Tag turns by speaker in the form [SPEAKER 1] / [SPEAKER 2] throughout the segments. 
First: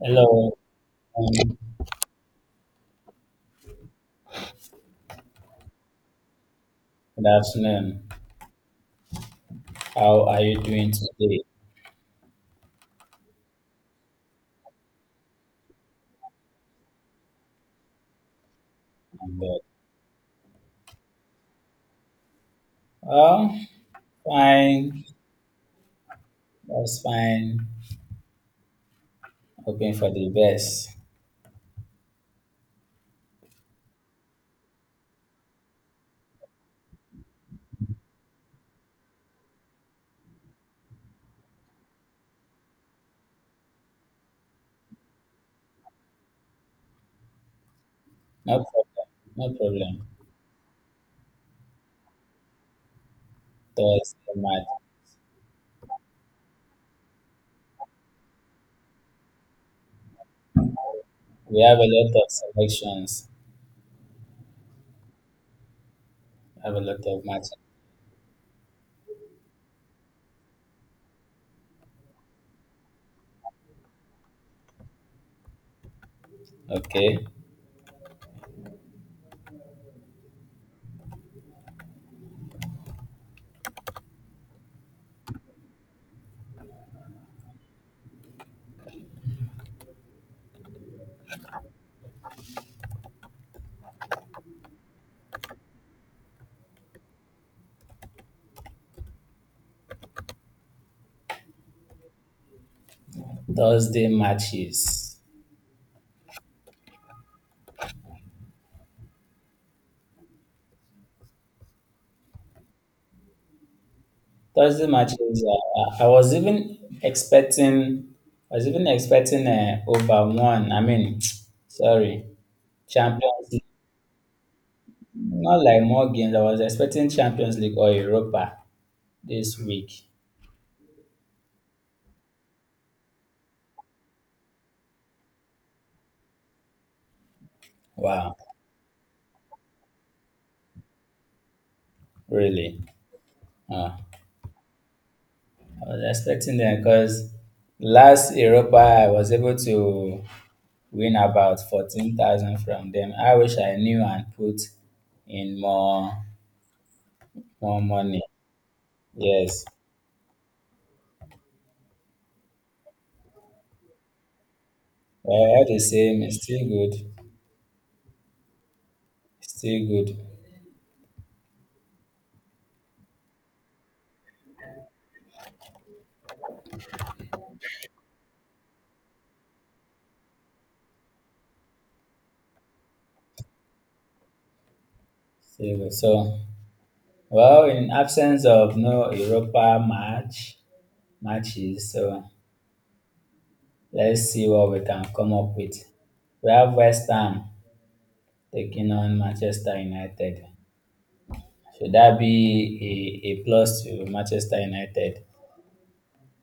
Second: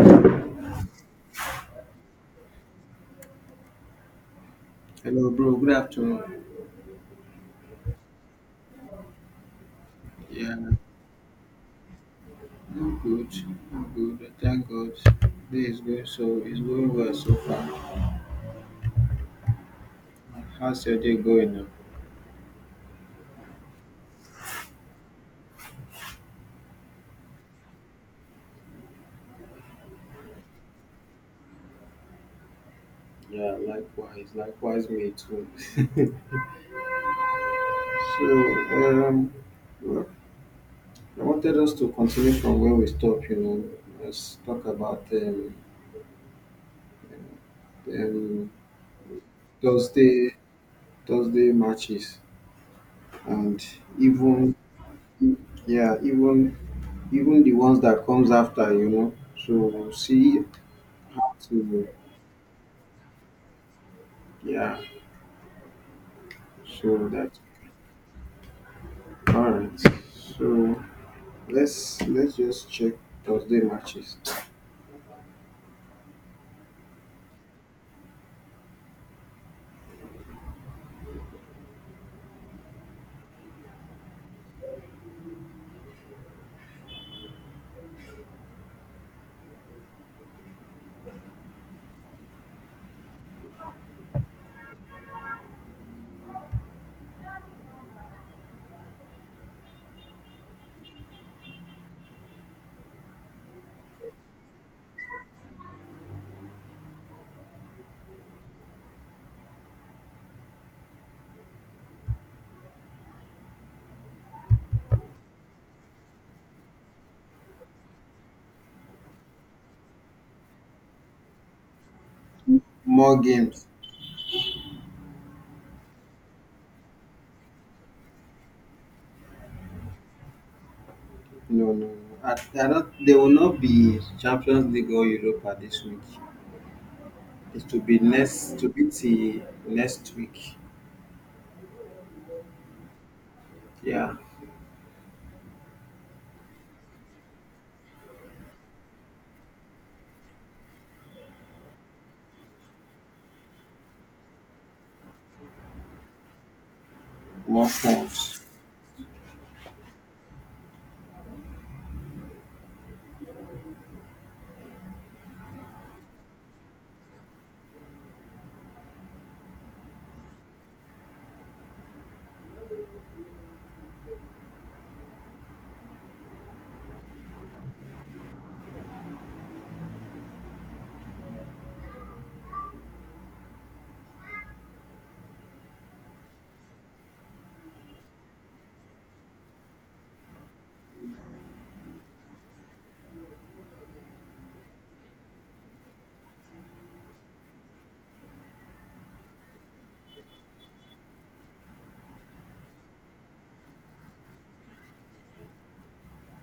[SPEAKER 1] Hello, um,
[SPEAKER 2] Hello, bro. Good afternoon.
[SPEAKER 1] good afternoon. How are
[SPEAKER 2] Yeah,
[SPEAKER 1] you doing today?
[SPEAKER 2] I'm good. I'm good. Thank God. Day is going so it's going well so far.
[SPEAKER 1] I'm good.
[SPEAKER 2] How's your day going now?
[SPEAKER 1] Oh, fine. That's fine. Hoping for the best.
[SPEAKER 2] Yeah, likewise. Likewise, me too. so, um, well, I wanted us to continue from where we stopped. You know, let's talk about um
[SPEAKER 1] No problem. No problem.
[SPEAKER 2] Thursday Thursday matches and
[SPEAKER 1] Thursday
[SPEAKER 2] even
[SPEAKER 1] match.
[SPEAKER 2] yeah even even the ones that comes after. You know, so we'll see. So
[SPEAKER 1] We have a lot of selections.
[SPEAKER 2] yeah,
[SPEAKER 1] We have a lot
[SPEAKER 2] so
[SPEAKER 1] of
[SPEAKER 2] that's
[SPEAKER 1] matches.
[SPEAKER 2] all right. So let's just check Thursday matches.
[SPEAKER 1] Okay. Thursday matches. Thursday matches. I was even expecting. I was even expecting over one. I mean, sorry,
[SPEAKER 2] More
[SPEAKER 1] Champions
[SPEAKER 2] games.
[SPEAKER 1] not like more games. I was expecting Champions League or Europa this week.
[SPEAKER 2] No, no, no. I don't, there will not be Champions League or Europa this week. It will be
[SPEAKER 1] Wow,
[SPEAKER 2] next to be till next week.
[SPEAKER 1] really? Uh,
[SPEAKER 2] Yeah,
[SPEAKER 1] I was expecting them because last Europa I was able to win about 14,000 from them. I wish I knew and put in more
[SPEAKER 2] more
[SPEAKER 1] more money.
[SPEAKER 2] forms.
[SPEAKER 1] Yes, well, all the same, it's still good, still good, still good. So, well, in absence of no Europa matches, so. Let's see what we can come up with. We have West Ham taking on Manchester United. Should that be a plus to Manchester United?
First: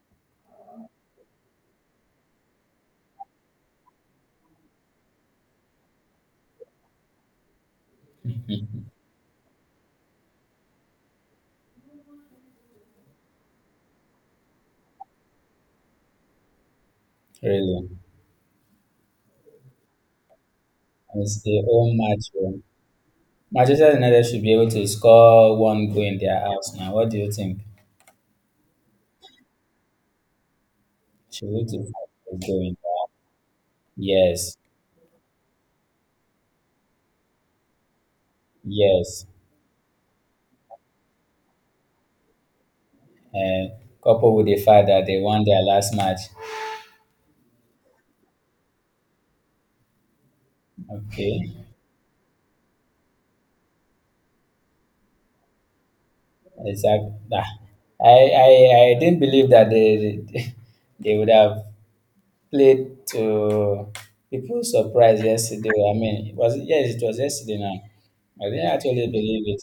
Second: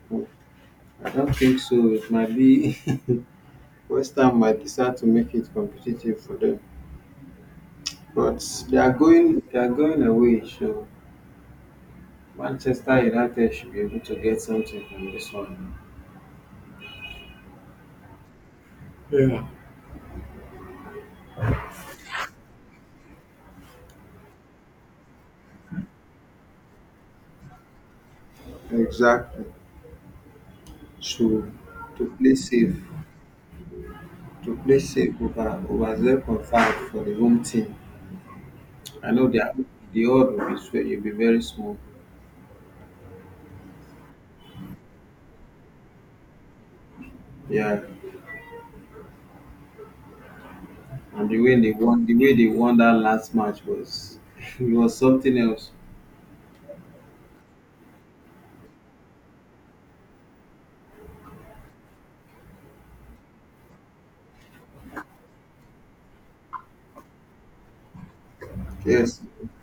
[SPEAKER 2] Hmm, I don't think so. It might be West Ham might decide to make it competitive for them, but they are going away. So Manchester United should be able to get something from this one.
[SPEAKER 1] Really?
[SPEAKER 2] Yeah.
[SPEAKER 1] It's the home match. Oh. Manchester United should be able to score one goal in their house now. What do you think?
[SPEAKER 2] Exactly. So
[SPEAKER 1] Should we do
[SPEAKER 2] to play
[SPEAKER 1] a goal
[SPEAKER 2] safe,
[SPEAKER 1] in their house?
[SPEAKER 2] to
[SPEAKER 1] Yes,
[SPEAKER 2] play safe over over 0.5 for the home team. I
[SPEAKER 1] yes.
[SPEAKER 2] know the odd will be will be very small.
[SPEAKER 1] Uh, coupled with the fact that they won their last match.
[SPEAKER 2] Yeah, and
[SPEAKER 1] Okay.
[SPEAKER 2] the way they won, the way they won that last match was it was something else.
[SPEAKER 1] Exactly. Nah. I, I I didn't believe that they they would have played to people's surprise yesterday. I mean, it was, yes, it was yesterday now. I didn't actually
[SPEAKER 2] Yes.
[SPEAKER 1] believe it.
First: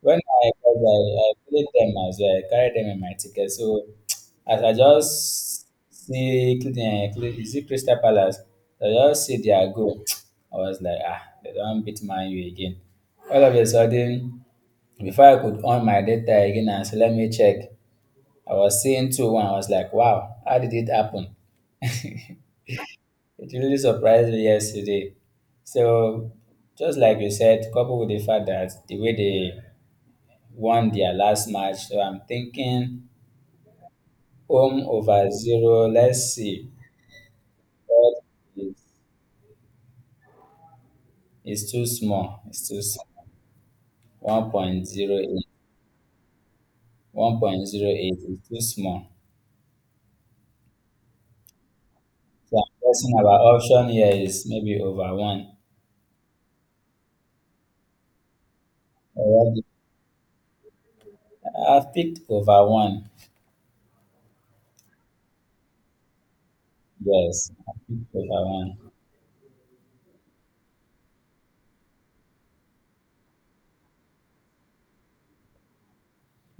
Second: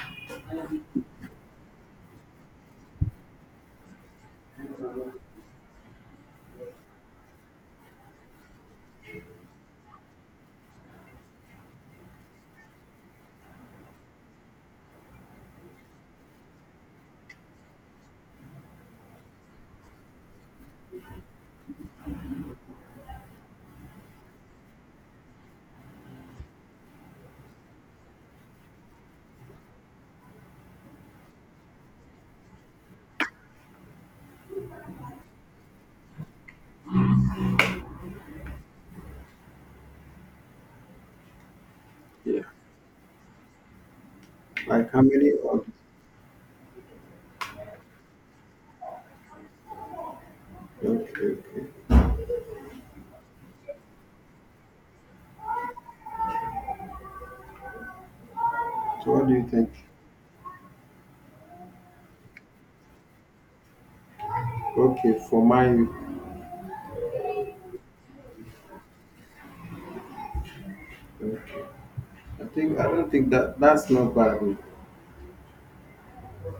[SPEAKER 1] When I got there, I played them as well. I carried them in my ticket. So as I just see is it Crystal Palace, I just see their goal. I was like, ah, they don't beat Man U again. All of a sudden, before I could on my data again and say, let me check, I was seeing 2-1. I was like, wow, how did it happen? It really surprised me yesterday. So, just like you said, coupled with the fact that the way they won their last match, so I'm thinking home over zero, let's see. But it's, it's too
[SPEAKER 2] Yeah.
[SPEAKER 1] small. It's too small.
[SPEAKER 2] Like how many
[SPEAKER 1] 1.08.
[SPEAKER 2] odds?
[SPEAKER 1] 1.08 is too small.
[SPEAKER 2] Okay, okay.
[SPEAKER 1] So I'm guessing our option here is maybe over one.
[SPEAKER 2] So what do you
[SPEAKER 1] Or what
[SPEAKER 2] think?
[SPEAKER 1] I've picked over one.
[SPEAKER 2] Okay, for my
[SPEAKER 1] Yes, I've picked over one.
[SPEAKER 2] okay. I think I don't think that that's not bad.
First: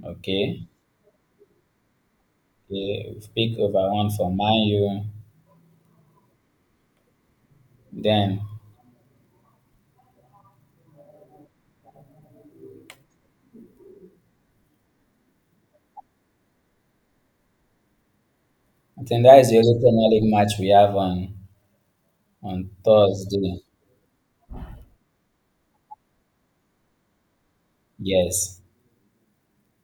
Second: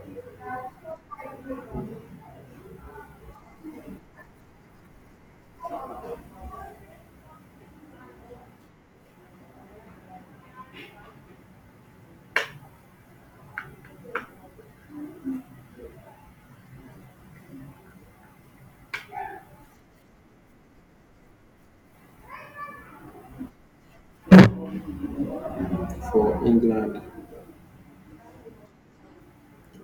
[SPEAKER 1] Okay. Okay, we've picked over one for Man U. Then I think that is the only Premier League match we have on Thursday.
[SPEAKER 2] For England.
[SPEAKER 1] Yes,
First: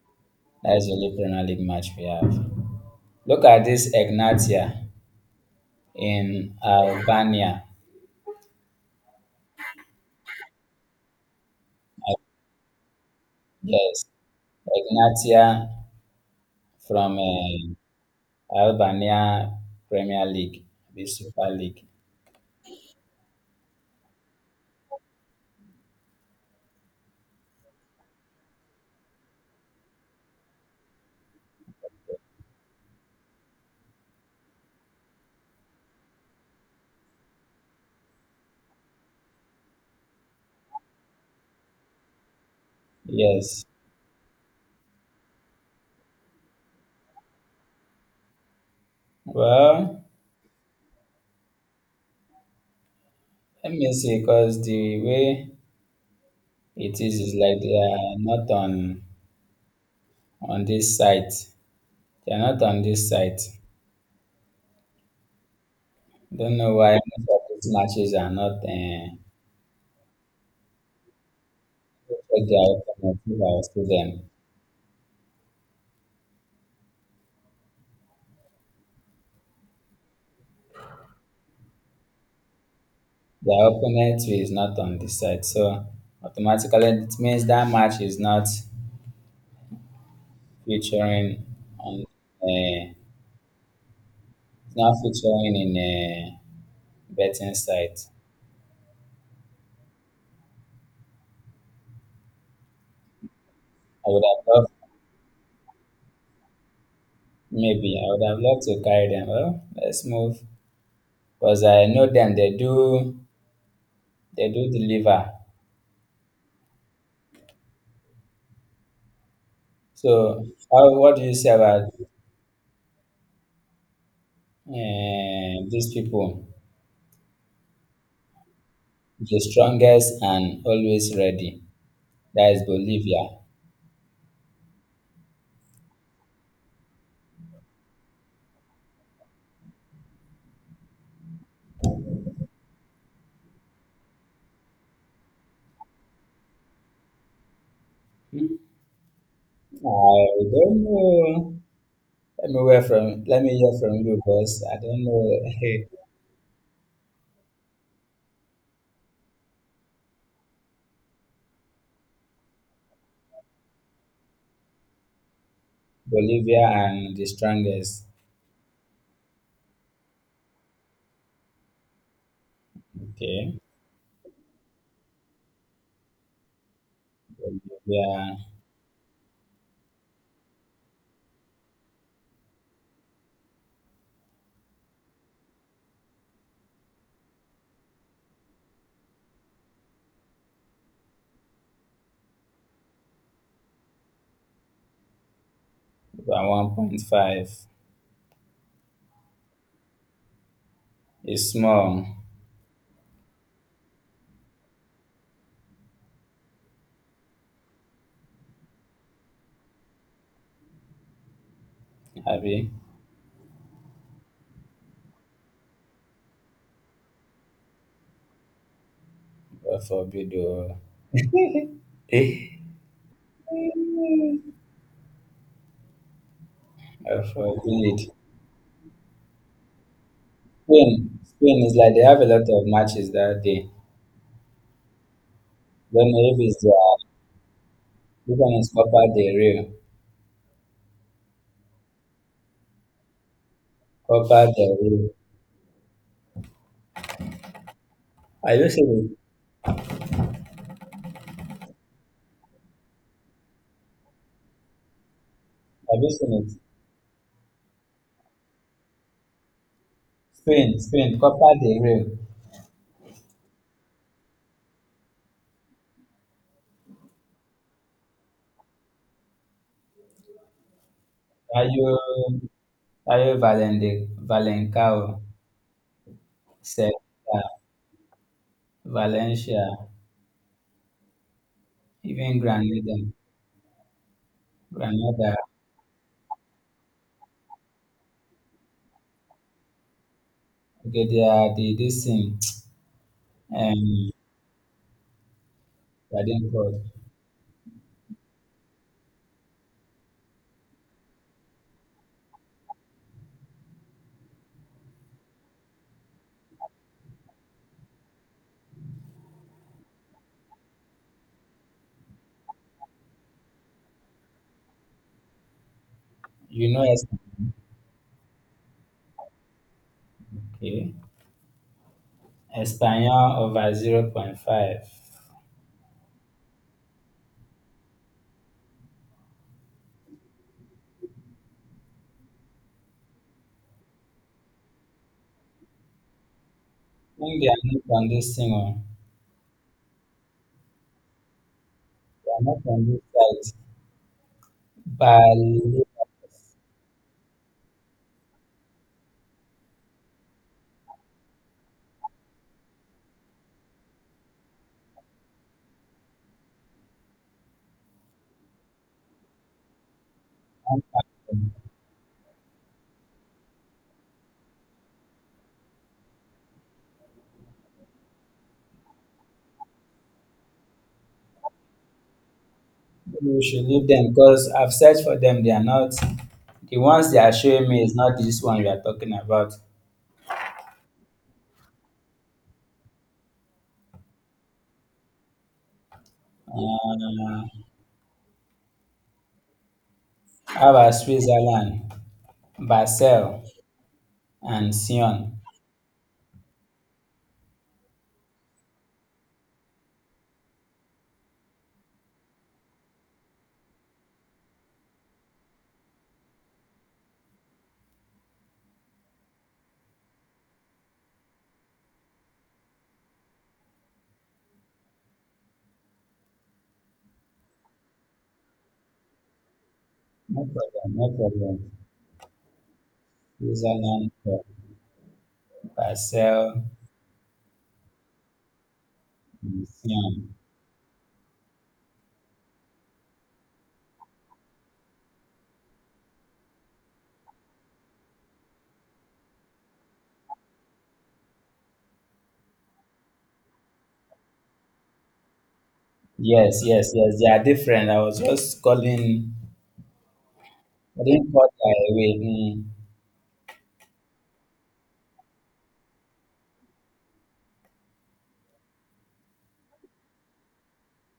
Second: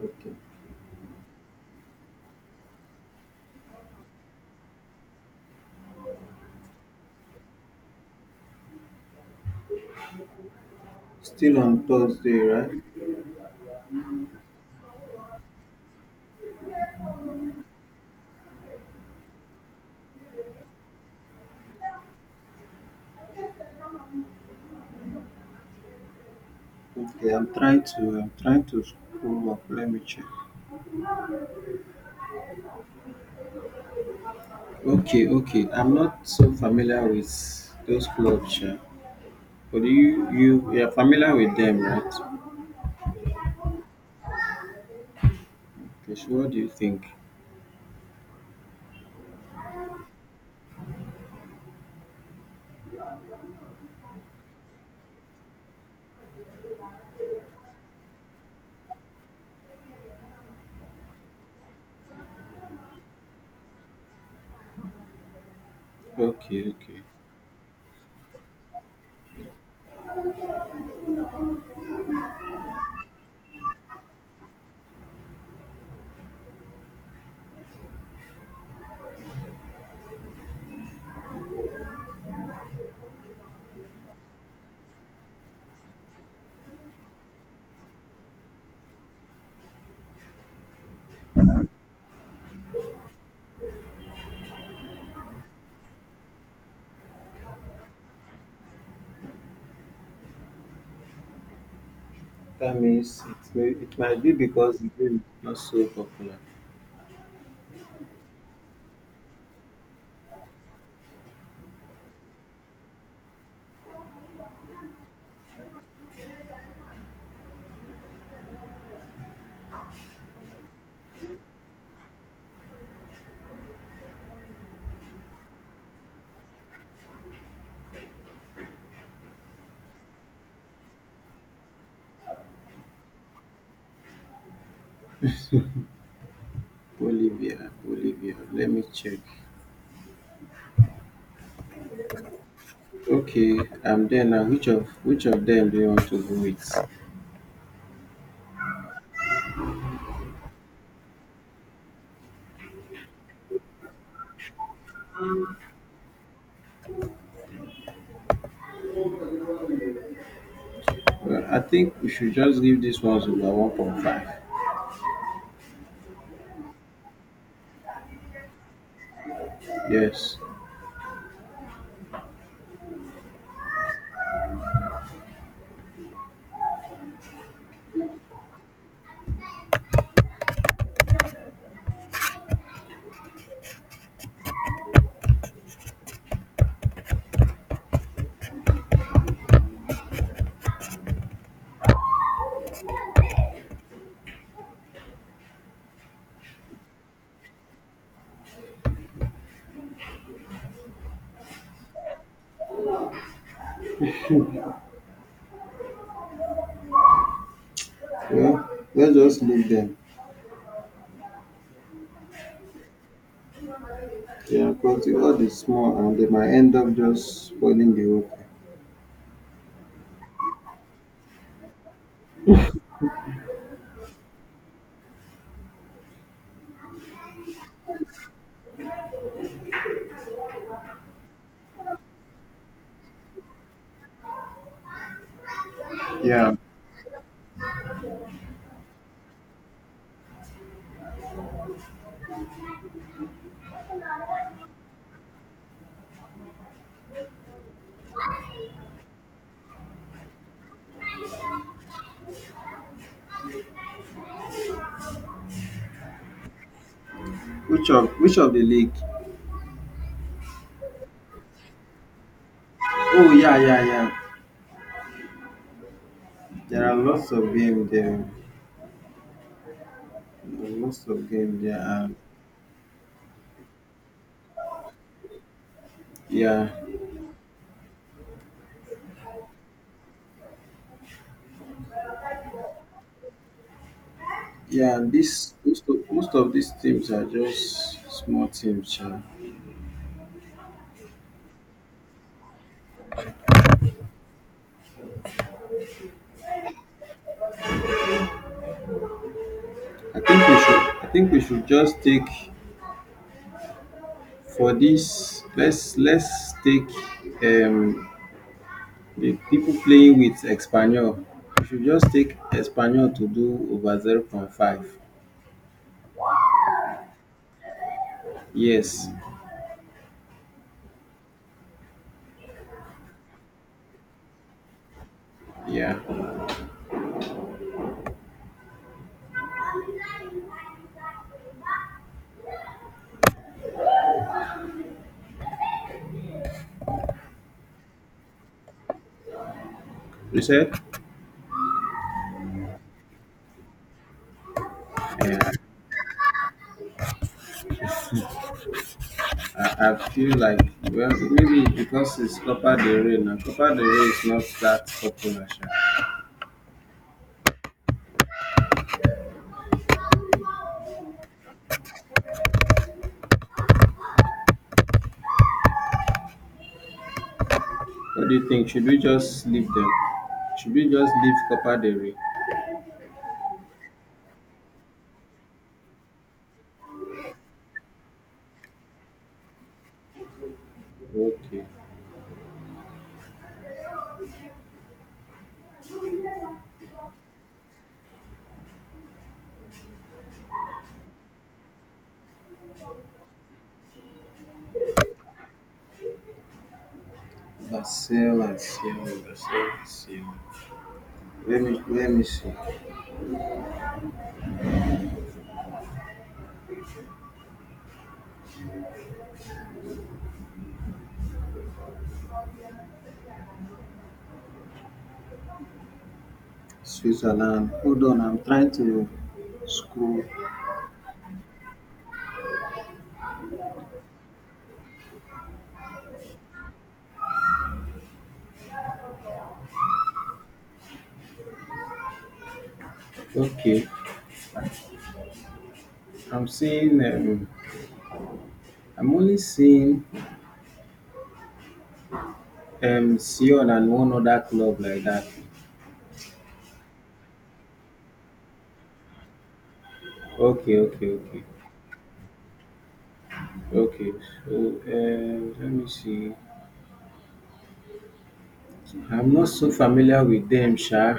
[SPEAKER 2] Okay.
[SPEAKER 1] that is the only Premier League match we have. Look at this Ignatia in Albania.
[SPEAKER 2] Still on
[SPEAKER 1] Uh,
[SPEAKER 2] Thursday, right?
[SPEAKER 1] Yes, Ignatia from Albania Premier League, the Super League.
[SPEAKER 2] Okay, I'm trying to scroll up. Let me check. Okay, okay. I'm not so familiar with those clubs, yeah. But you are familiar with them, right?
[SPEAKER 1] Yes.
[SPEAKER 2] Okay, so what do you think?
[SPEAKER 1] Well, let me see, because the way it is like they are not on this site. They are not on this site. Don't
[SPEAKER 2] Okay,
[SPEAKER 1] know why
[SPEAKER 2] okay.
[SPEAKER 1] most of these matches are not. Their opponent, if I see them, their opponent is not on this site. So automatically, it means that match is not featuring on. Uh, it's not featuring in a betting site.
[SPEAKER 2] That means it may it
[SPEAKER 1] I
[SPEAKER 2] might
[SPEAKER 1] would
[SPEAKER 2] be
[SPEAKER 1] have loved
[SPEAKER 2] because the game is not so popular.
[SPEAKER 1] maybe I would have loved to carry them. Well, let's move because I know them. They do deliver. So how, what do you say about uh, these people? The strongest and always ready. That is Bolivia.
[SPEAKER 2] Bolivia, Bolivia. Let me check. Okay, I'm there now. Which of them do you want to go with?
[SPEAKER 1] I don't know. Let me hear from you, boss. I don't know.
[SPEAKER 2] Well, I think we should just give these ones over 1.5.
[SPEAKER 1] Bolivia and the strongest.
[SPEAKER 2] Yes.
[SPEAKER 1] Okay, Bolivia by 1.5. It's small,
[SPEAKER 2] Well, let's just leave them.
[SPEAKER 1] Abi.
[SPEAKER 2] Yeah, because the world is small and they might end up just spoiling the whole thing.
[SPEAKER 1] God forbid, oh. Eh, God forbid. Spain, Spain is like they have a lot of matches that day. Don't know if
[SPEAKER 2] Yeah.
[SPEAKER 1] it's which one, Copa del Rey. Copa del Rey. Have you seen it? Have you seen it?
[SPEAKER 2] Which of the league?
[SPEAKER 1] Spain, Spain, Copa del Rey.
[SPEAKER 2] Oh yeah, yeah, yeah. There are lots of games there. There are lots of games
[SPEAKER 1] Are
[SPEAKER 2] there. And
[SPEAKER 1] you are you Valente, Valencao,
[SPEAKER 2] yeah,
[SPEAKER 1] Sevilla, Valencia, even Granada,
[SPEAKER 2] yeah.
[SPEAKER 1] Granada.
[SPEAKER 2] Most of these teams are just small teams. Yeah.
[SPEAKER 1] Okay, they are the this thing. Um, what they called.
[SPEAKER 2] I think we should just take. For this, let's take um, the people playing with Espanol. You should just take Espanol to do over zero point 0.5.
[SPEAKER 1] You know,
[SPEAKER 2] Yes.
[SPEAKER 1] okay, Espanyol over 0.5.
[SPEAKER 2] Yeah.
[SPEAKER 1] When they are not on this thing, oh,
[SPEAKER 2] You said?
[SPEAKER 1] they are not on this site,
[SPEAKER 2] Yeah.
[SPEAKER 1] Bali,
[SPEAKER 2] I feel like, well, maybe because it's Copa del Rey now. Copa del Rey is not that popular, sha. What do you think? Should we just leave them? Should we just leave Copa del Rey?
[SPEAKER 1] we should leave them because I've searched for them. They are not, the ones they are showing me is not this one we are talking about.
[SPEAKER 2] Okay.
[SPEAKER 1] Uh, how about Switzerland, Basel, and Sion?
[SPEAKER 2] Barcelona, Barcelona, Barcelona. Let me see. Switzerland. Hold on, I'm trying to scroll.
[SPEAKER 1] No problem, no problem. Switzerland, Basel, and Sion.
[SPEAKER 2] Okay, I'm seeing. I'm only seeing Sion and one other club like that.
[SPEAKER 1] Yes, yes, yes. They are different. I was just calling.
[SPEAKER 2] Okay,
[SPEAKER 1] I didn't call that away.
[SPEAKER 2] okay. So let me see. I'm not so familiar with them, sha.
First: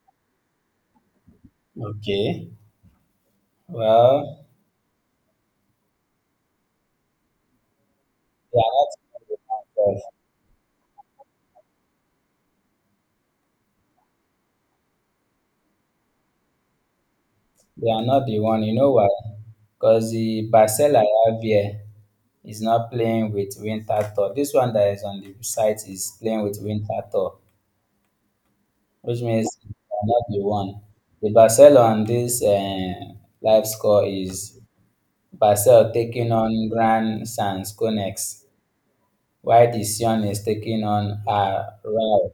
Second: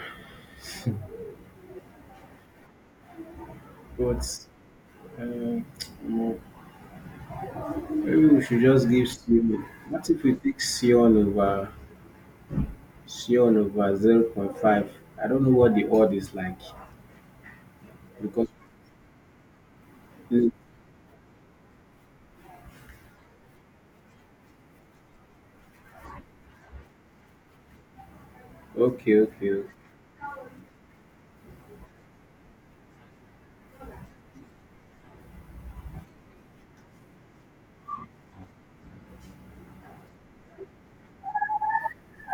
[SPEAKER 1] Hmm. Okay.
[SPEAKER 2] But
[SPEAKER 1] Well,
[SPEAKER 2] uh, mm, maybe we
[SPEAKER 1] they
[SPEAKER 2] should
[SPEAKER 1] are
[SPEAKER 2] just give
[SPEAKER 1] not the
[SPEAKER 2] Sion.
[SPEAKER 1] one
[SPEAKER 2] What
[SPEAKER 1] myself.
[SPEAKER 2] if we take Sion over 0.5? I don't know what the odd is like
[SPEAKER 1] They are not the
[SPEAKER 2] because.
[SPEAKER 1] one. You know why? Because the
[SPEAKER 2] Okay,
[SPEAKER 1] parcel I have here is not playing with winter tour. This one that is on the site is playing with winter tour, which means
[SPEAKER 2] okay.
[SPEAKER 1] they are not the one. The parcel on this live score is parcel taking on Grand Sans Conex, while the Sion is taking on Rao.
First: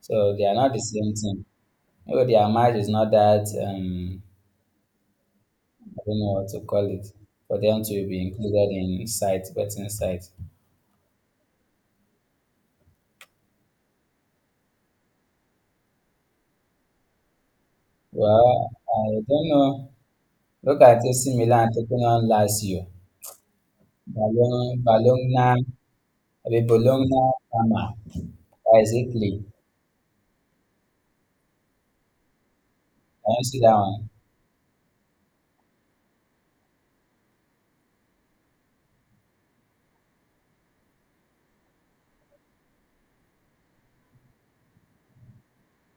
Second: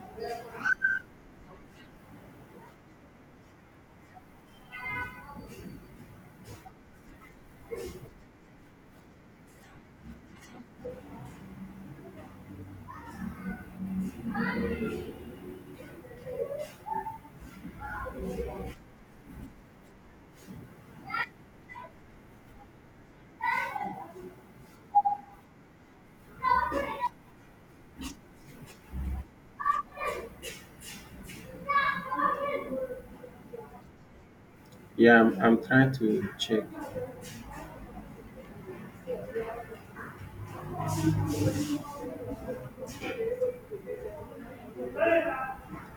[SPEAKER 1] So they are not the same thing. Maybe their match is not that. I don't know what to call it, for them to be included in sight, betting sight. Well, I don't know. Look at AC Milan taking on Lazio. Bologna, Bologna, maybe Bologna, Parma. That is Italy. Can you see that one?
[SPEAKER 2] Yeah, I'm trying to check.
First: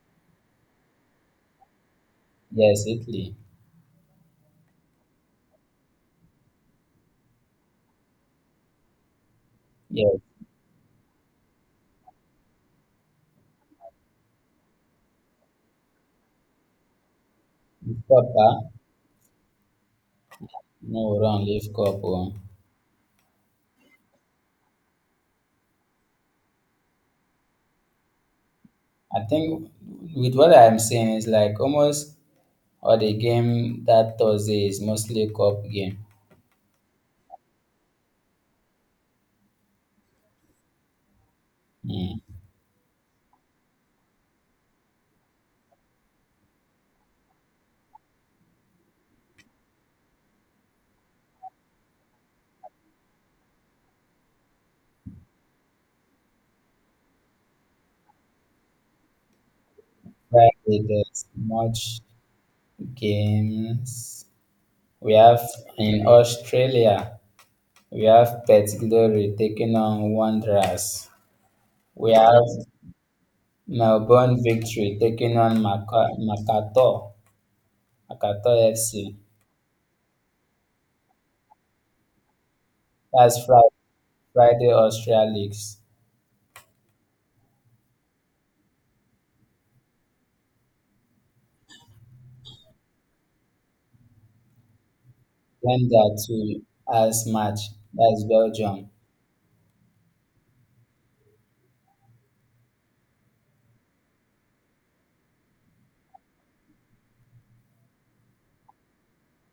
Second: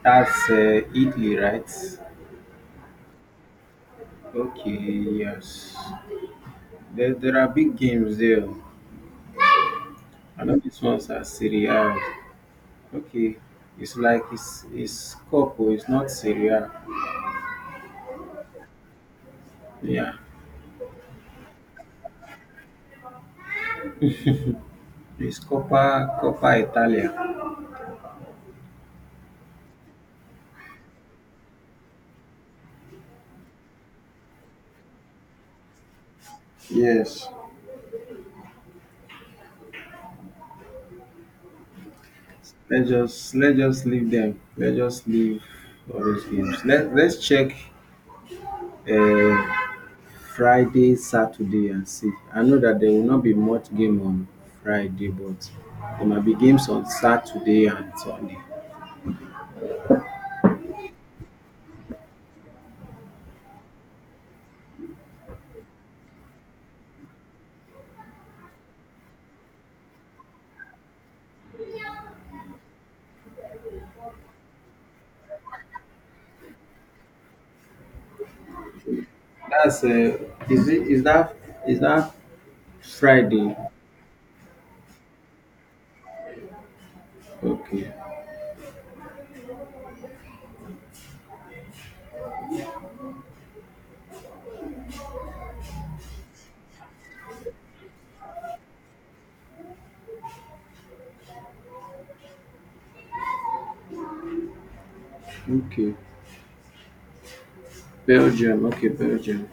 [SPEAKER 2] That's Italy, right?
[SPEAKER 1] Yes, Italy.
[SPEAKER 2] Okay, yes. There are big games there.
[SPEAKER 1] Yes,
[SPEAKER 2] I know this one's are Serie A. Okay, it's Coppa, it's not Serie A.
[SPEAKER 1] cup, ah?
[SPEAKER 2] Yeah,
[SPEAKER 1] No, wrong, leave cup. Oh.
[SPEAKER 2] it's Coppa Italia.
[SPEAKER 1] I think with what I'm saying, it's like almost all the game that Thursday is mostly cup game.
[SPEAKER 2] Yes.
[SPEAKER 1] Mm.
[SPEAKER 2] Let's just leave them. Let's just leave all those games. Let's check. Uh, Friday, Saturday, and see. I know that there will not be much game on Friday, but there might be games on Saturday and Sunday.
[SPEAKER 1] Friday, there's much games. We have in Australia, we have Perth Glory taking on Wanderers. We have Melbourne Victory taking on Makato FC.
[SPEAKER 2] That's is it is that
[SPEAKER 1] That's
[SPEAKER 2] Friday?
[SPEAKER 1] Friday Australia Leagues.
[SPEAKER 2] Okay,
[SPEAKER 1] Then there are two as match. That's Belgium.
[SPEAKER 2] okay. Belgium, okay, Belgium.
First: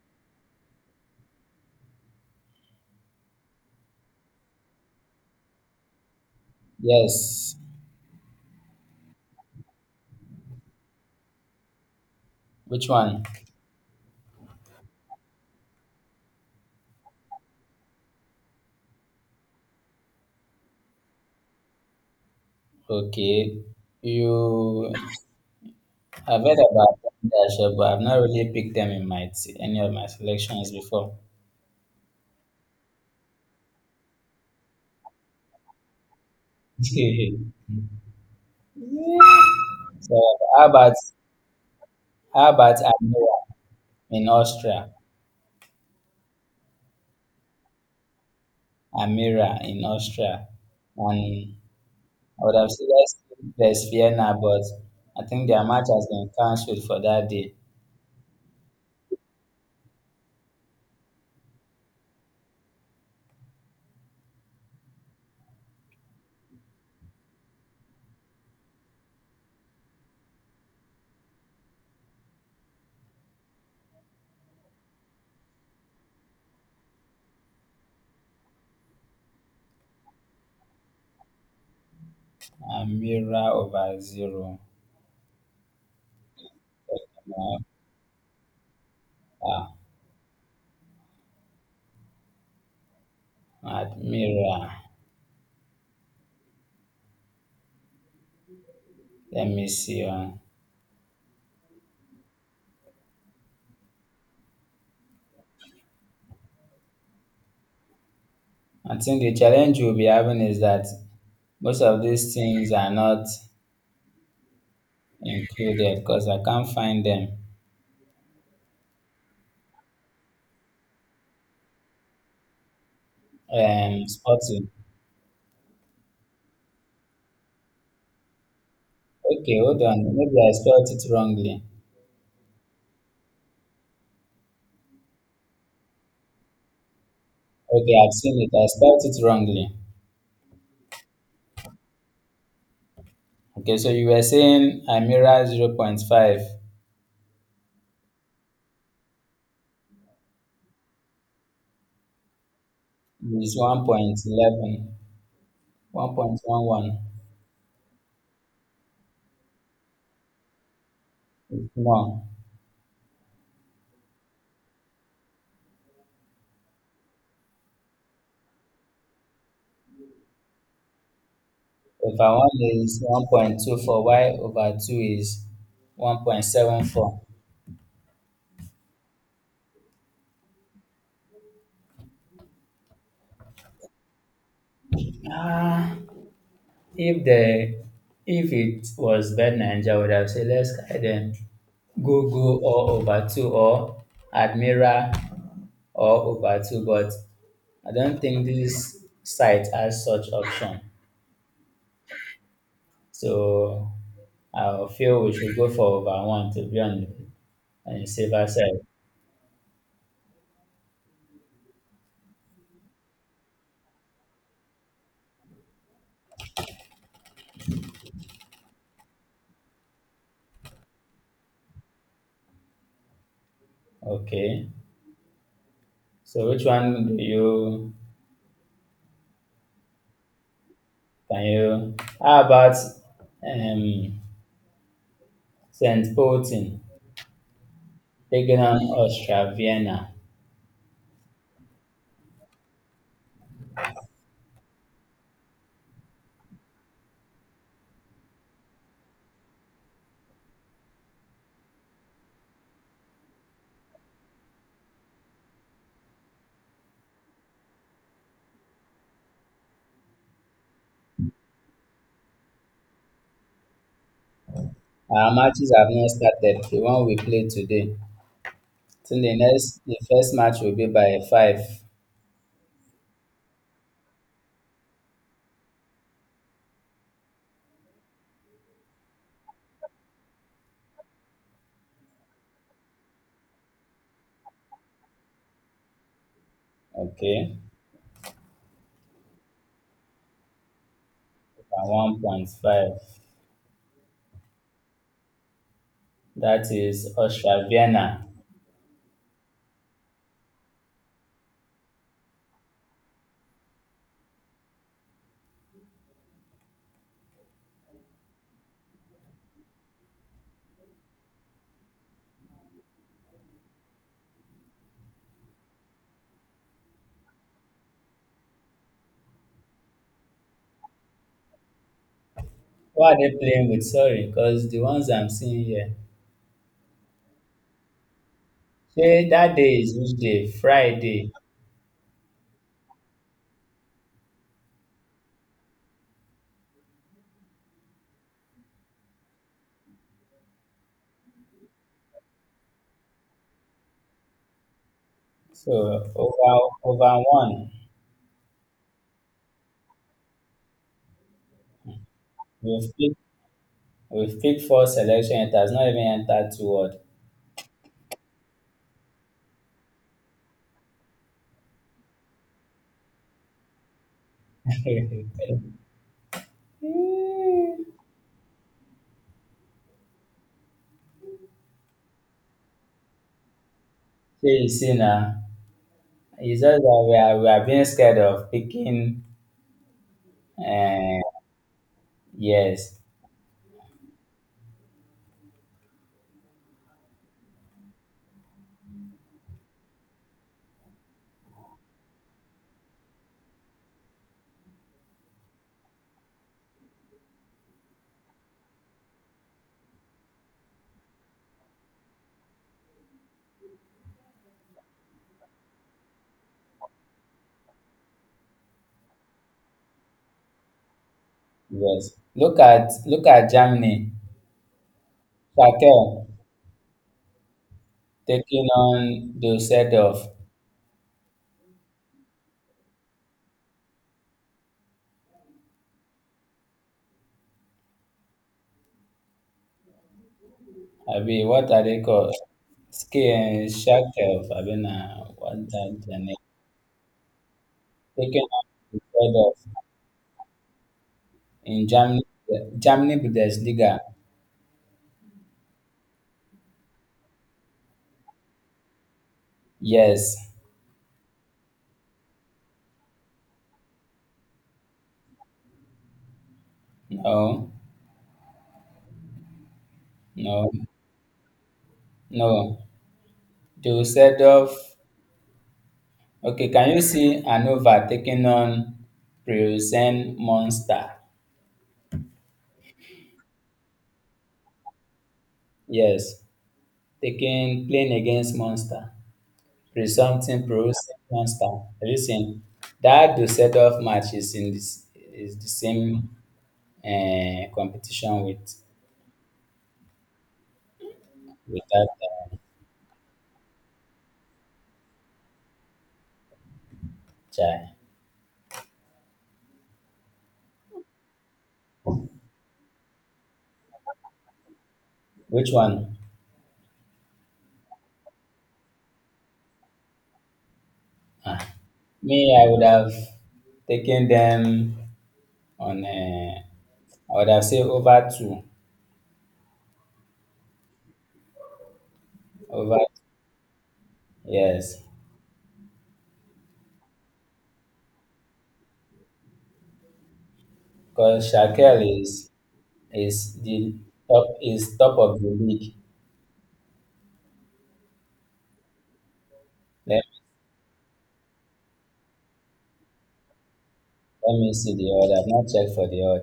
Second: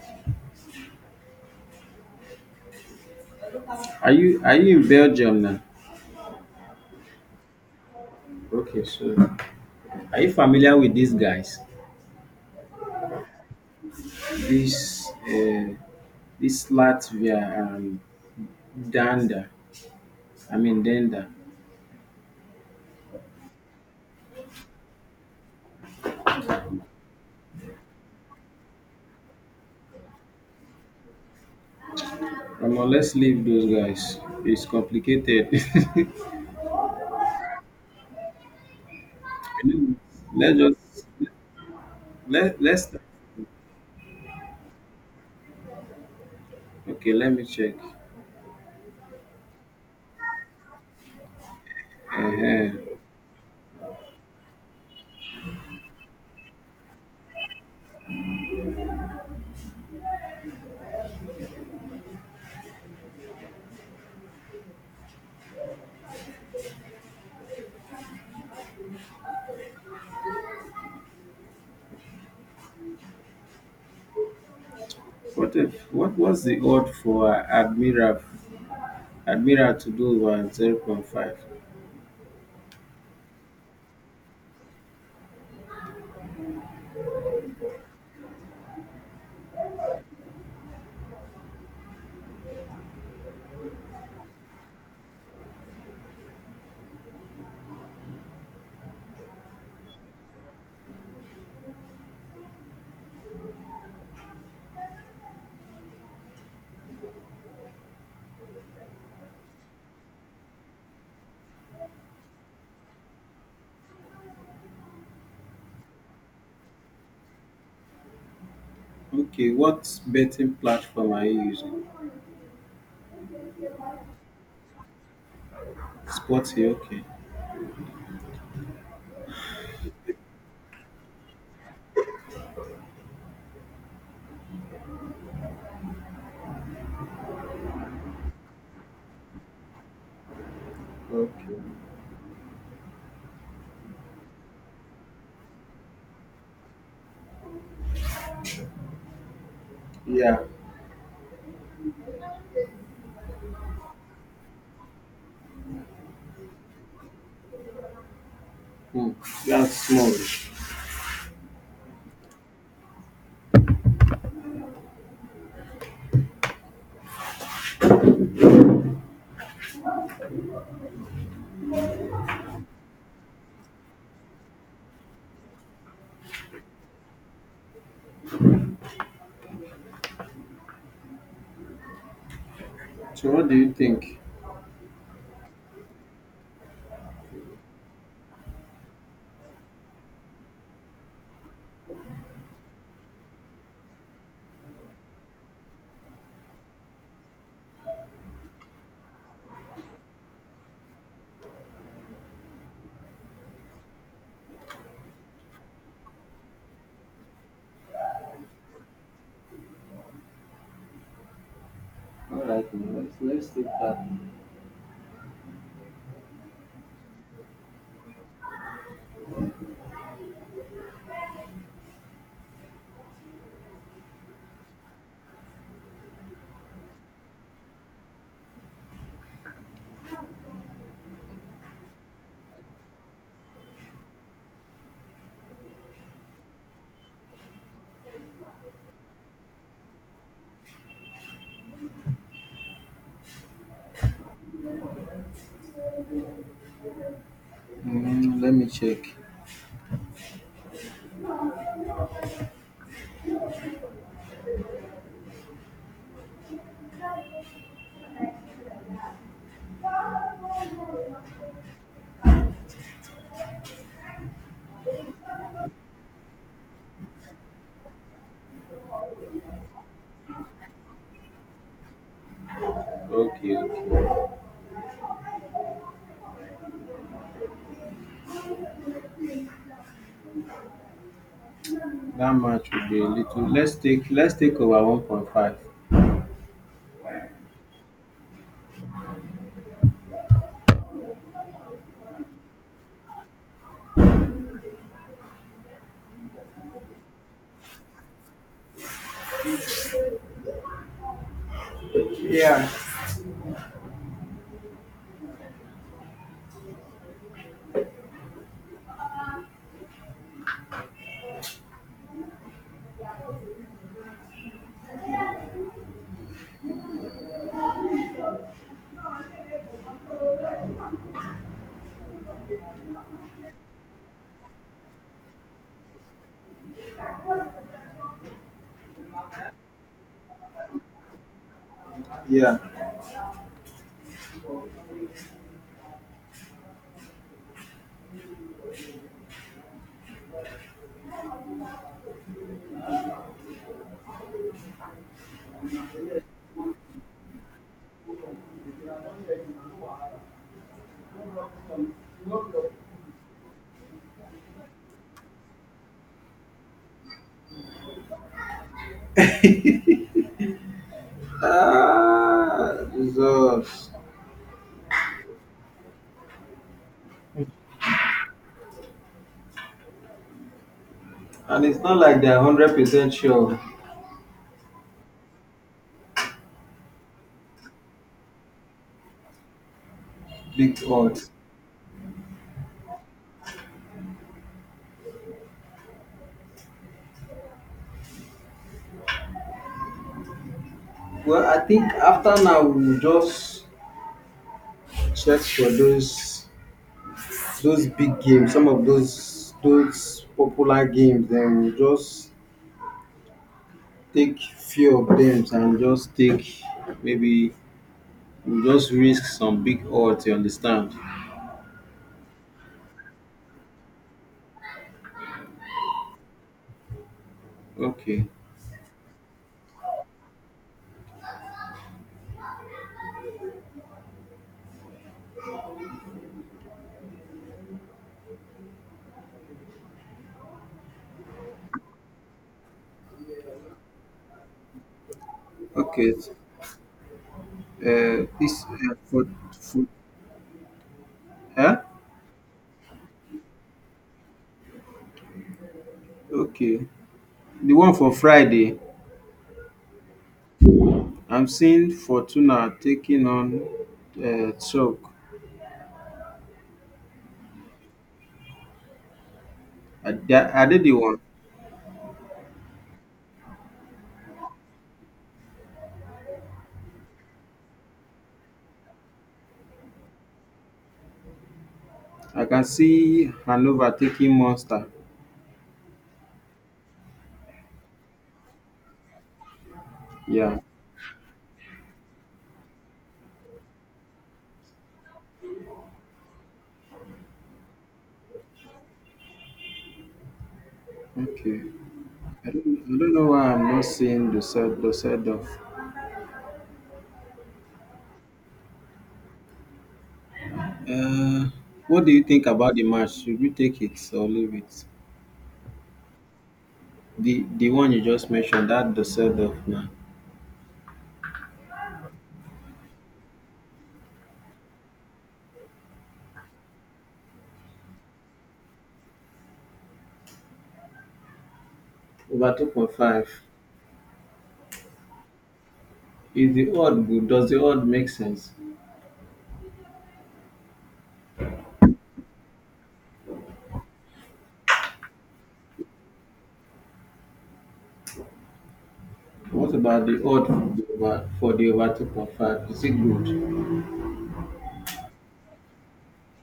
[SPEAKER 2] Are you in Belgium now?
[SPEAKER 1] Yes.
[SPEAKER 2] Okay, so are you familiar with these guys?
[SPEAKER 1] Which one?
[SPEAKER 2] This this Latvia and Danda. I mean Danda.
[SPEAKER 1] Okay. You I've heard about them, but I've not really picked them in any of my selections before.
[SPEAKER 2] Omo, let's leave those guys. It's complicated.
[SPEAKER 1] So how
[SPEAKER 2] let's just
[SPEAKER 1] about how
[SPEAKER 2] let
[SPEAKER 1] about
[SPEAKER 2] let's
[SPEAKER 1] Amira in Austria?
[SPEAKER 2] okay. Let me check.
[SPEAKER 1] Amira in Austria, and I would have said
[SPEAKER 2] uh
[SPEAKER 1] let's Vienna, but I think their match has been cancelled for that day.
[SPEAKER 2] What if, what was the odd for Admiral to do over 0.5?
[SPEAKER 1] Amira over zero. Uh, Admira. Let me see. I think the challenge we'll be having is that most of these things are not included because I can't find them.
[SPEAKER 2] Okay, what betting platform are you using?
[SPEAKER 1] Sporting.
[SPEAKER 2] Sporty. Okay.
[SPEAKER 1] Okay, hold on. Maybe I spelled it wrongly. Okay, I've seen it. I spelled it wrongly.
[SPEAKER 2] Okay.
[SPEAKER 1] Okay, so you were saying Amira zero point 0.5
[SPEAKER 2] Yeah.
[SPEAKER 1] is 1.11, 1.11.
[SPEAKER 2] Hmm. That's small.
[SPEAKER 1] No, if I want is 1.24, y over 2 is 1.74.
[SPEAKER 2] So what do you think?
[SPEAKER 1] Ah, if the if it was bad Niger, I would have said let's either go or over 2 or Admira or over 2, but I don't think this site has such option. So I feel we should go for over one to be on the safer side.
[SPEAKER 2] All right, now, let's take that.
[SPEAKER 1] Okay. So which one do you can you? How about um Saint Poulton taking on Austria Vienna?
[SPEAKER 2] Mm, let me check.
[SPEAKER 1] Our matches have not started. The one we played today. So the next, the first match will be by five.
[SPEAKER 2] Okay. Okay. That match would be a little. Let's take over 1.5.
[SPEAKER 1] Okay, by 1.5. That is Austria Vienna.
[SPEAKER 2] Yeah.
[SPEAKER 1] Who are they playing with? Sorry, because the ones I'm seeing here, say that day is which day? Friday.
[SPEAKER 2] Yeah.
[SPEAKER 1] So over one. We've picked we've picked four selection. It has not even entered two word.
[SPEAKER 2] Ah, Jesus.
[SPEAKER 1] So
[SPEAKER 2] And it's not like they're 100% sure.
[SPEAKER 1] you see now, it's just that we are being scared of picking.
[SPEAKER 2] Big odds.
[SPEAKER 1] Uh, yes,
[SPEAKER 2] Well, I think after now we'll just check for those big games. Some of those popular games. Then we'll just take few of them and just take maybe we'll just risk some big odds. You understand?
[SPEAKER 1] yes. Look at Germany. Shakel
[SPEAKER 2] Okay.
[SPEAKER 1] taking on the set of, I mean, what are they called? Ski and Shakel. I mean, what that
[SPEAKER 2] Okay.
[SPEAKER 1] their name? Taking
[SPEAKER 2] This
[SPEAKER 1] on the set
[SPEAKER 2] for
[SPEAKER 1] of.
[SPEAKER 2] huh?
[SPEAKER 1] In Germany, Bundesliga,
[SPEAKER 2] Okay, the one for Friday,
[SPEAKER 1] yes,
[SPEAKER 2] I'm seeing Fortuna taking on Chalk.
[SPEAKER 1] no,
[SPEAKER 2] I they are
[SPEAKER 1] no,
[SPEAKER 2] they the one.
[SPEAKER 1] no. Dusseldorf, okay, can you see Anova taking on Pilsen Monster?
[SPEAKER 2] I can see Hanover taking Monster.
[SPEAKER 1] Yes, taking, playing against Monster.
[SPEAKER 2] Yeah,
[SPEAKER 1] Presumpting Pilsen Monster. Have you seen? That Dusseldorf match is in this, is the same competition with,
[SPEAKER 2] okay.
[SPEAKER 1] with that
[SPEAKER 2] I don't know why I'm not seeing the set off.
[SPEAKER 1] guy.
[SPEAKER 2] uh what do you think about the match? Should we take it or leave it?
[SPEAKER 1] Which one?
[SPEAKER 2] The one you just mentioned that the set off now
[SPEAKER 1] Me, I would have taken them on I would have said over two,
[SPEAKER 2] over
[SPEAKER 1] over,
[SPEAKER 2] 2.5.
[SPEAKER 1] yes,
[SPEAKER 2] Is the odd good? Does the odd make sense?
[SPEAKER 1] because Shakel is the top is top of the league.
[SPEAKER 2] What about the
[SPEAKER 1] Let,
[SPEAKER 2] odd for the over 2.5? Is it good?
[SPEAKER 1] let me see the odd. I've not checked for the odd.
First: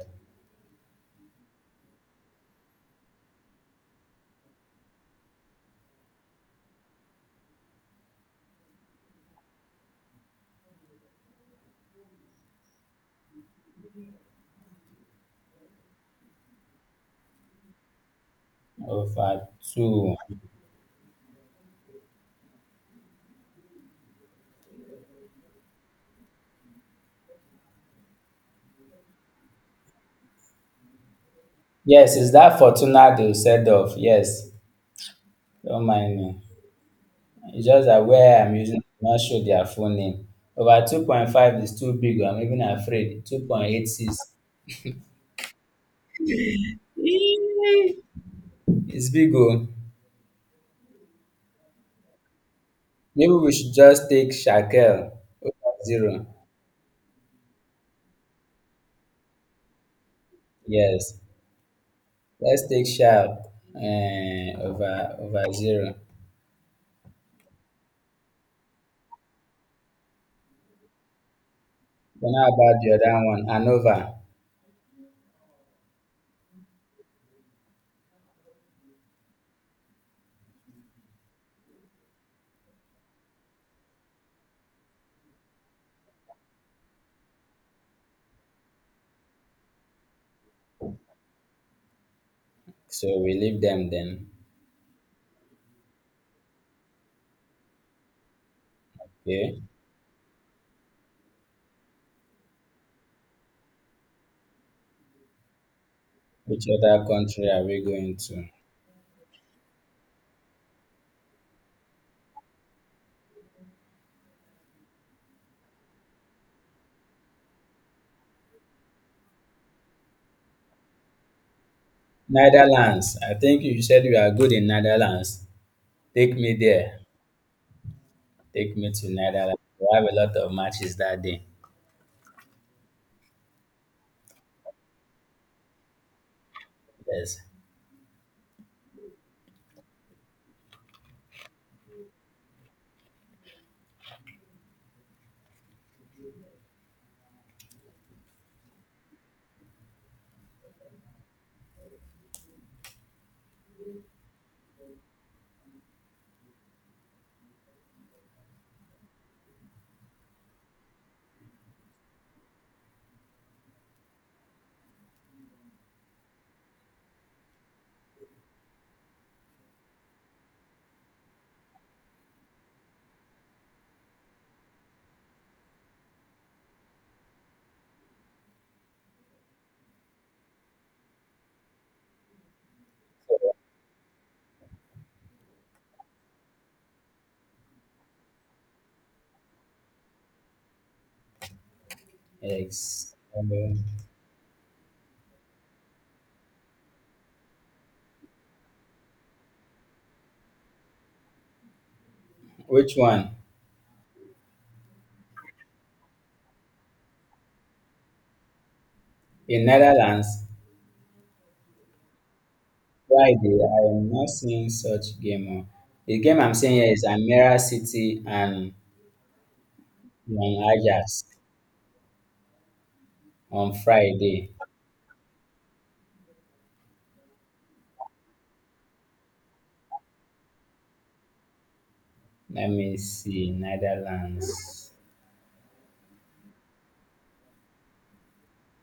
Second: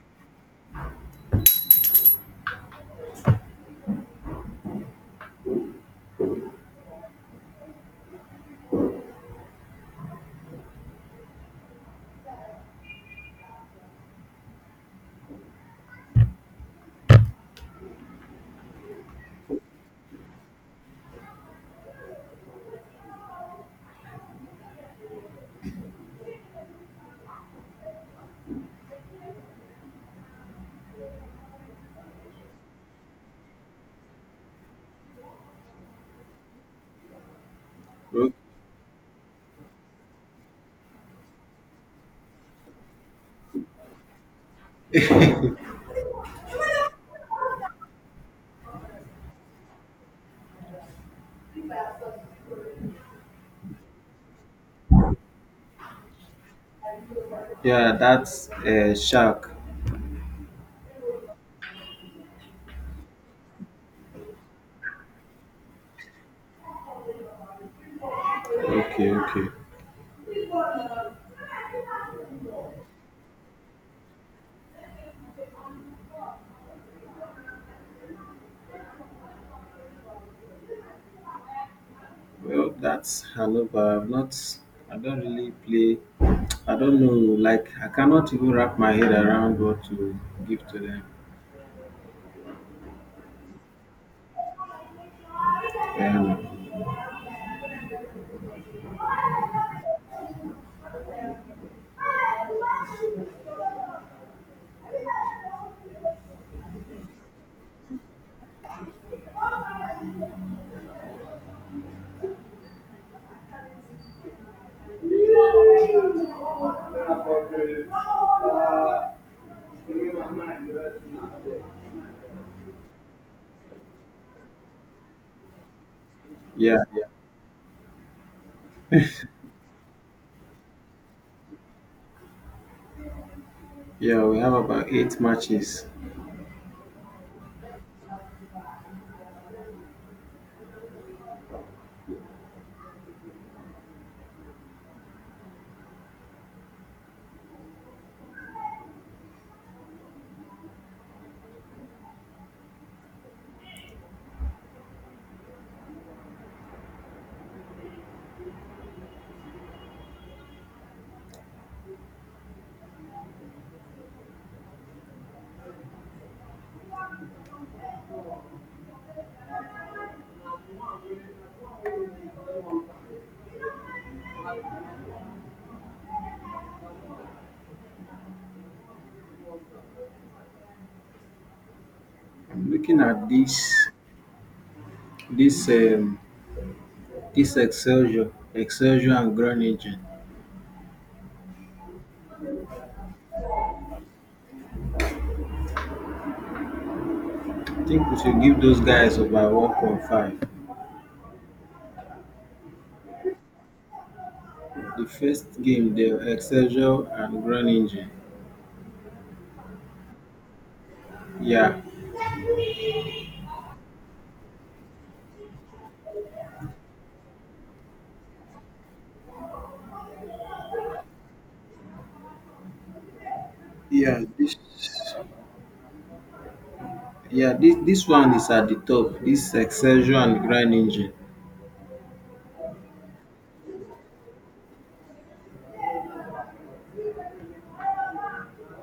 [SPEAKER 1] Over two. Yes, is that Fortuna they said of. Yes, don't mind me. It's just that
[SPEAKER 2] Oh.
[SPEAKER 1] where I'm using not show their full name. Over 2.5 is too big. I'm even afraid. 2.86. It's big. Oh. Maybe we should just take Shakel over zero.
[SPEAKER 2] Yeah, that's Shark.
[SPEAKER 1] Yes, let's take sharp over zero.
[SPEAKER 2] Okay, okay.
[SPEAKER 1] Then how about the other one, Anova?
[SPEAKER 2] Well, that's Hanover. I don't really play. I don't know, like, I cannot even wrap my head around what to give to them.
[SPEAKER 1] So we leave them then.
[SPEAKER 2] Um,
[SPEAKER 1] Okay. Which other country are we going to? Netherlands. I think you said you are good in Netherlands. Take me
[SPEAKER 2] yeah,
[SPEAKER 1] there.
[SPEAKER 2] yeah,
[SPEAKER 1] Take me to Netherlands. We have a lot of matches that day.
[SPEAKER 2] yeah. We have about eight matches.
[SPEAKER 1] Yes.
[SPEAKER 2] I'm looking at this, um, this Excelsior, Excelsior, and Groningen.
[SPEAKER 1] Yes.
[SPEAKER 2] I think we should give those guys over 1.5.
[SPEAKER 1] Which one?
[SPEAKER 2] The first game they were Excelsior and Groningen.
[SPEAKER 1] In Netherlands,
[SPEAKER 2] Yeah.
[SPEAKER 1] Friday. I am not seeing such game. Oh. The game I'm seeing here is Amira City and on Ajax on
[SPEAKER 2] Yeah.
[SPEAKER 1] Friday.
[SPEAKER 2] This this one is at the top. This Excelsior and Groningen.
[SPEAKER 1] Let me see Netherlands.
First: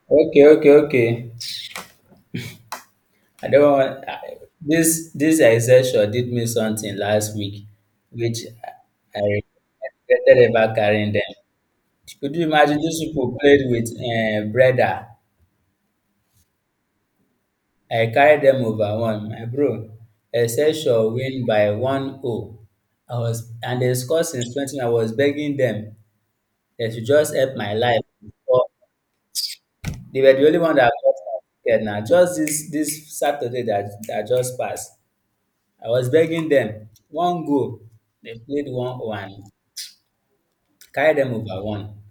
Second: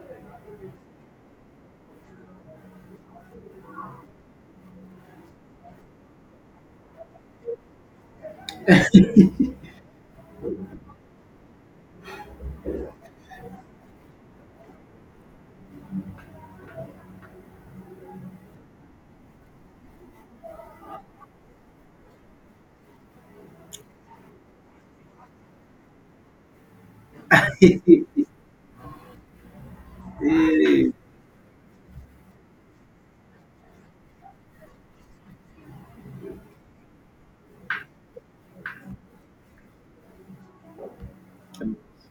[SPEAKER 1] Okay, okay, okay. I don't want this. This exception did me something last week, which I regretted about carrying them. Could you imagine those people played with Breda? I carried them over one, my bro. Excelsior win by 1-0. I was and they scored since 20. I was begging them. They should just help my life. They were the only one
[SPEAKER 2] Hey.
[SPEAKER 1] that got ticket now. Just this Saturday that just passed, I was begging them one goal. They played 1-1, carry them over one.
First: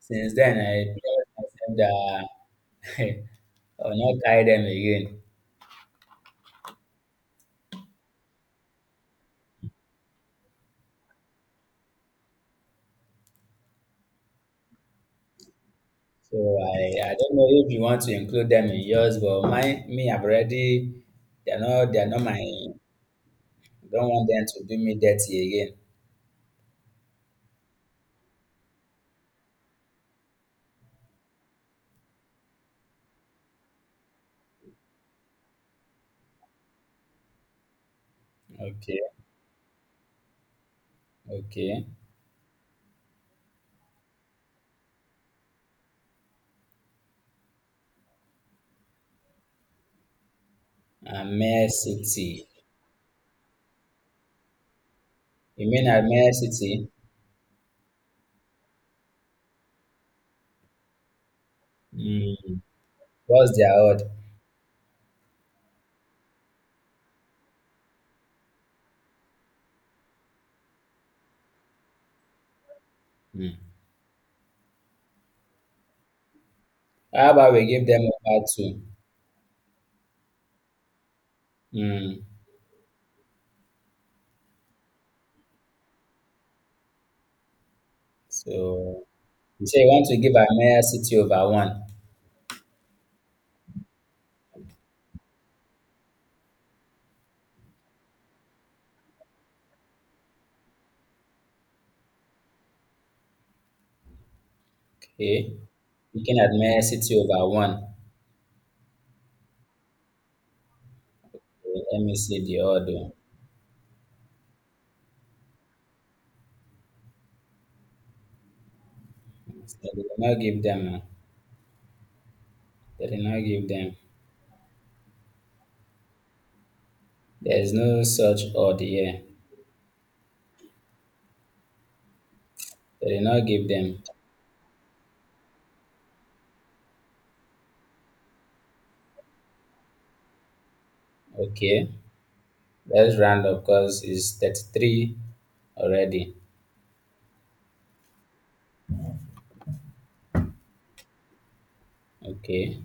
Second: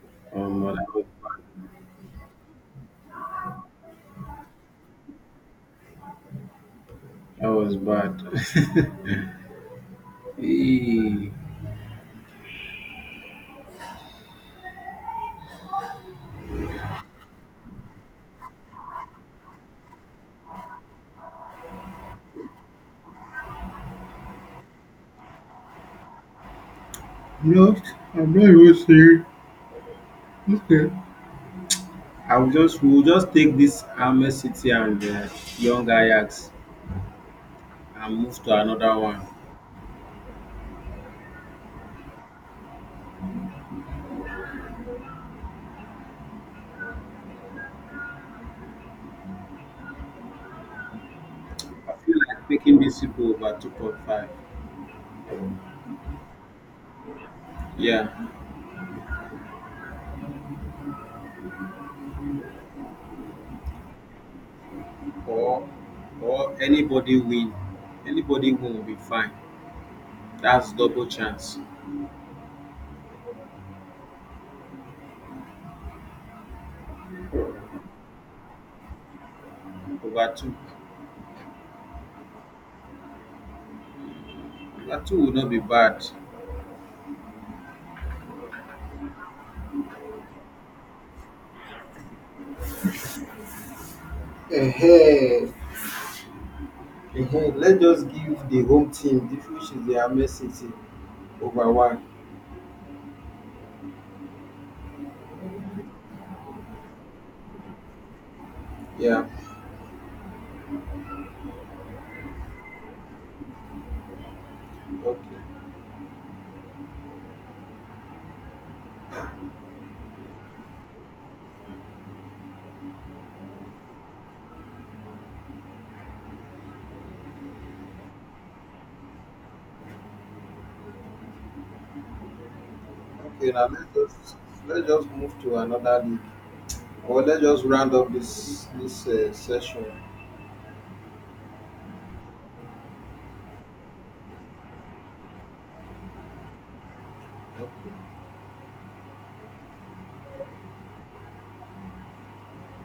[SPEAKER 1] Since then, I
[SPEAKER 2] That was
[SPEAKER 1] promised
[SPEAKER 2] bad.
[SPEAKER 1] myself that I will not carry them again.
[SPEAKER 2] That was bad. hey.
[SPEAKER 1] So I don't know if you want to include them in yours, but my me, I've already, they're not my, I don't want them to do me dirty again.
[SPEAKER 2] No, I'm not even serious. Okay. I'll just we'll just take this Ames City and Young Ajax and move to another
[SPEAKER 1] Okay,
[SPEAKER 2] one.
[SPEAKER 1] okay. Amir
[SPEAKER 2] I feel
[SPEAKER 1] City.
[SPEAKER 2] like taking these people over 2.5.
[SPEAKER 1] You mean Amir City?
[SPEAKER 2] Yeah,
[SPEAKER 1] Hmm. What's their odd?
[SPEAKER 2] or or anybody win, anybody win will be fine. That's double chance.
[SPEAKER 1] Mm. How about we give them over two?
[SPEAKER 2] Over two.
[SPEAKER 1] Mm.
[SPEAKER 2] Over two will not be bad.
[SPEAKER 1] So you say you want to give Admire City over one.
[SPEAKER 2] Uh-huh. Uh-huh. Let's just give the home team, this which is the Ahmed City, over one.
[SPEAKER 1] Okay. You can Admire City over one.
[SPEAKER 2] Yeah.
[SPEAKER 1] Okay, let me see the order.
[SPEAKER 2] Okay.
[SPEAKER 1] So they did not give them. Ah. They did not give them. There is no such order here. They did not
[SPEAKER 2] Okay. Now
[SPEAKER 1] give
[SPEAKER 2] let's
[SPEAKER 1] them.
[SPEAKER 2] just let's just move to another league, or let's just round up this this session.
[SPEAKER 1] Okay. Let's round up because it's 33 already.
[SPEAKER 2] Okay.
[SPEAKER 1] Okay.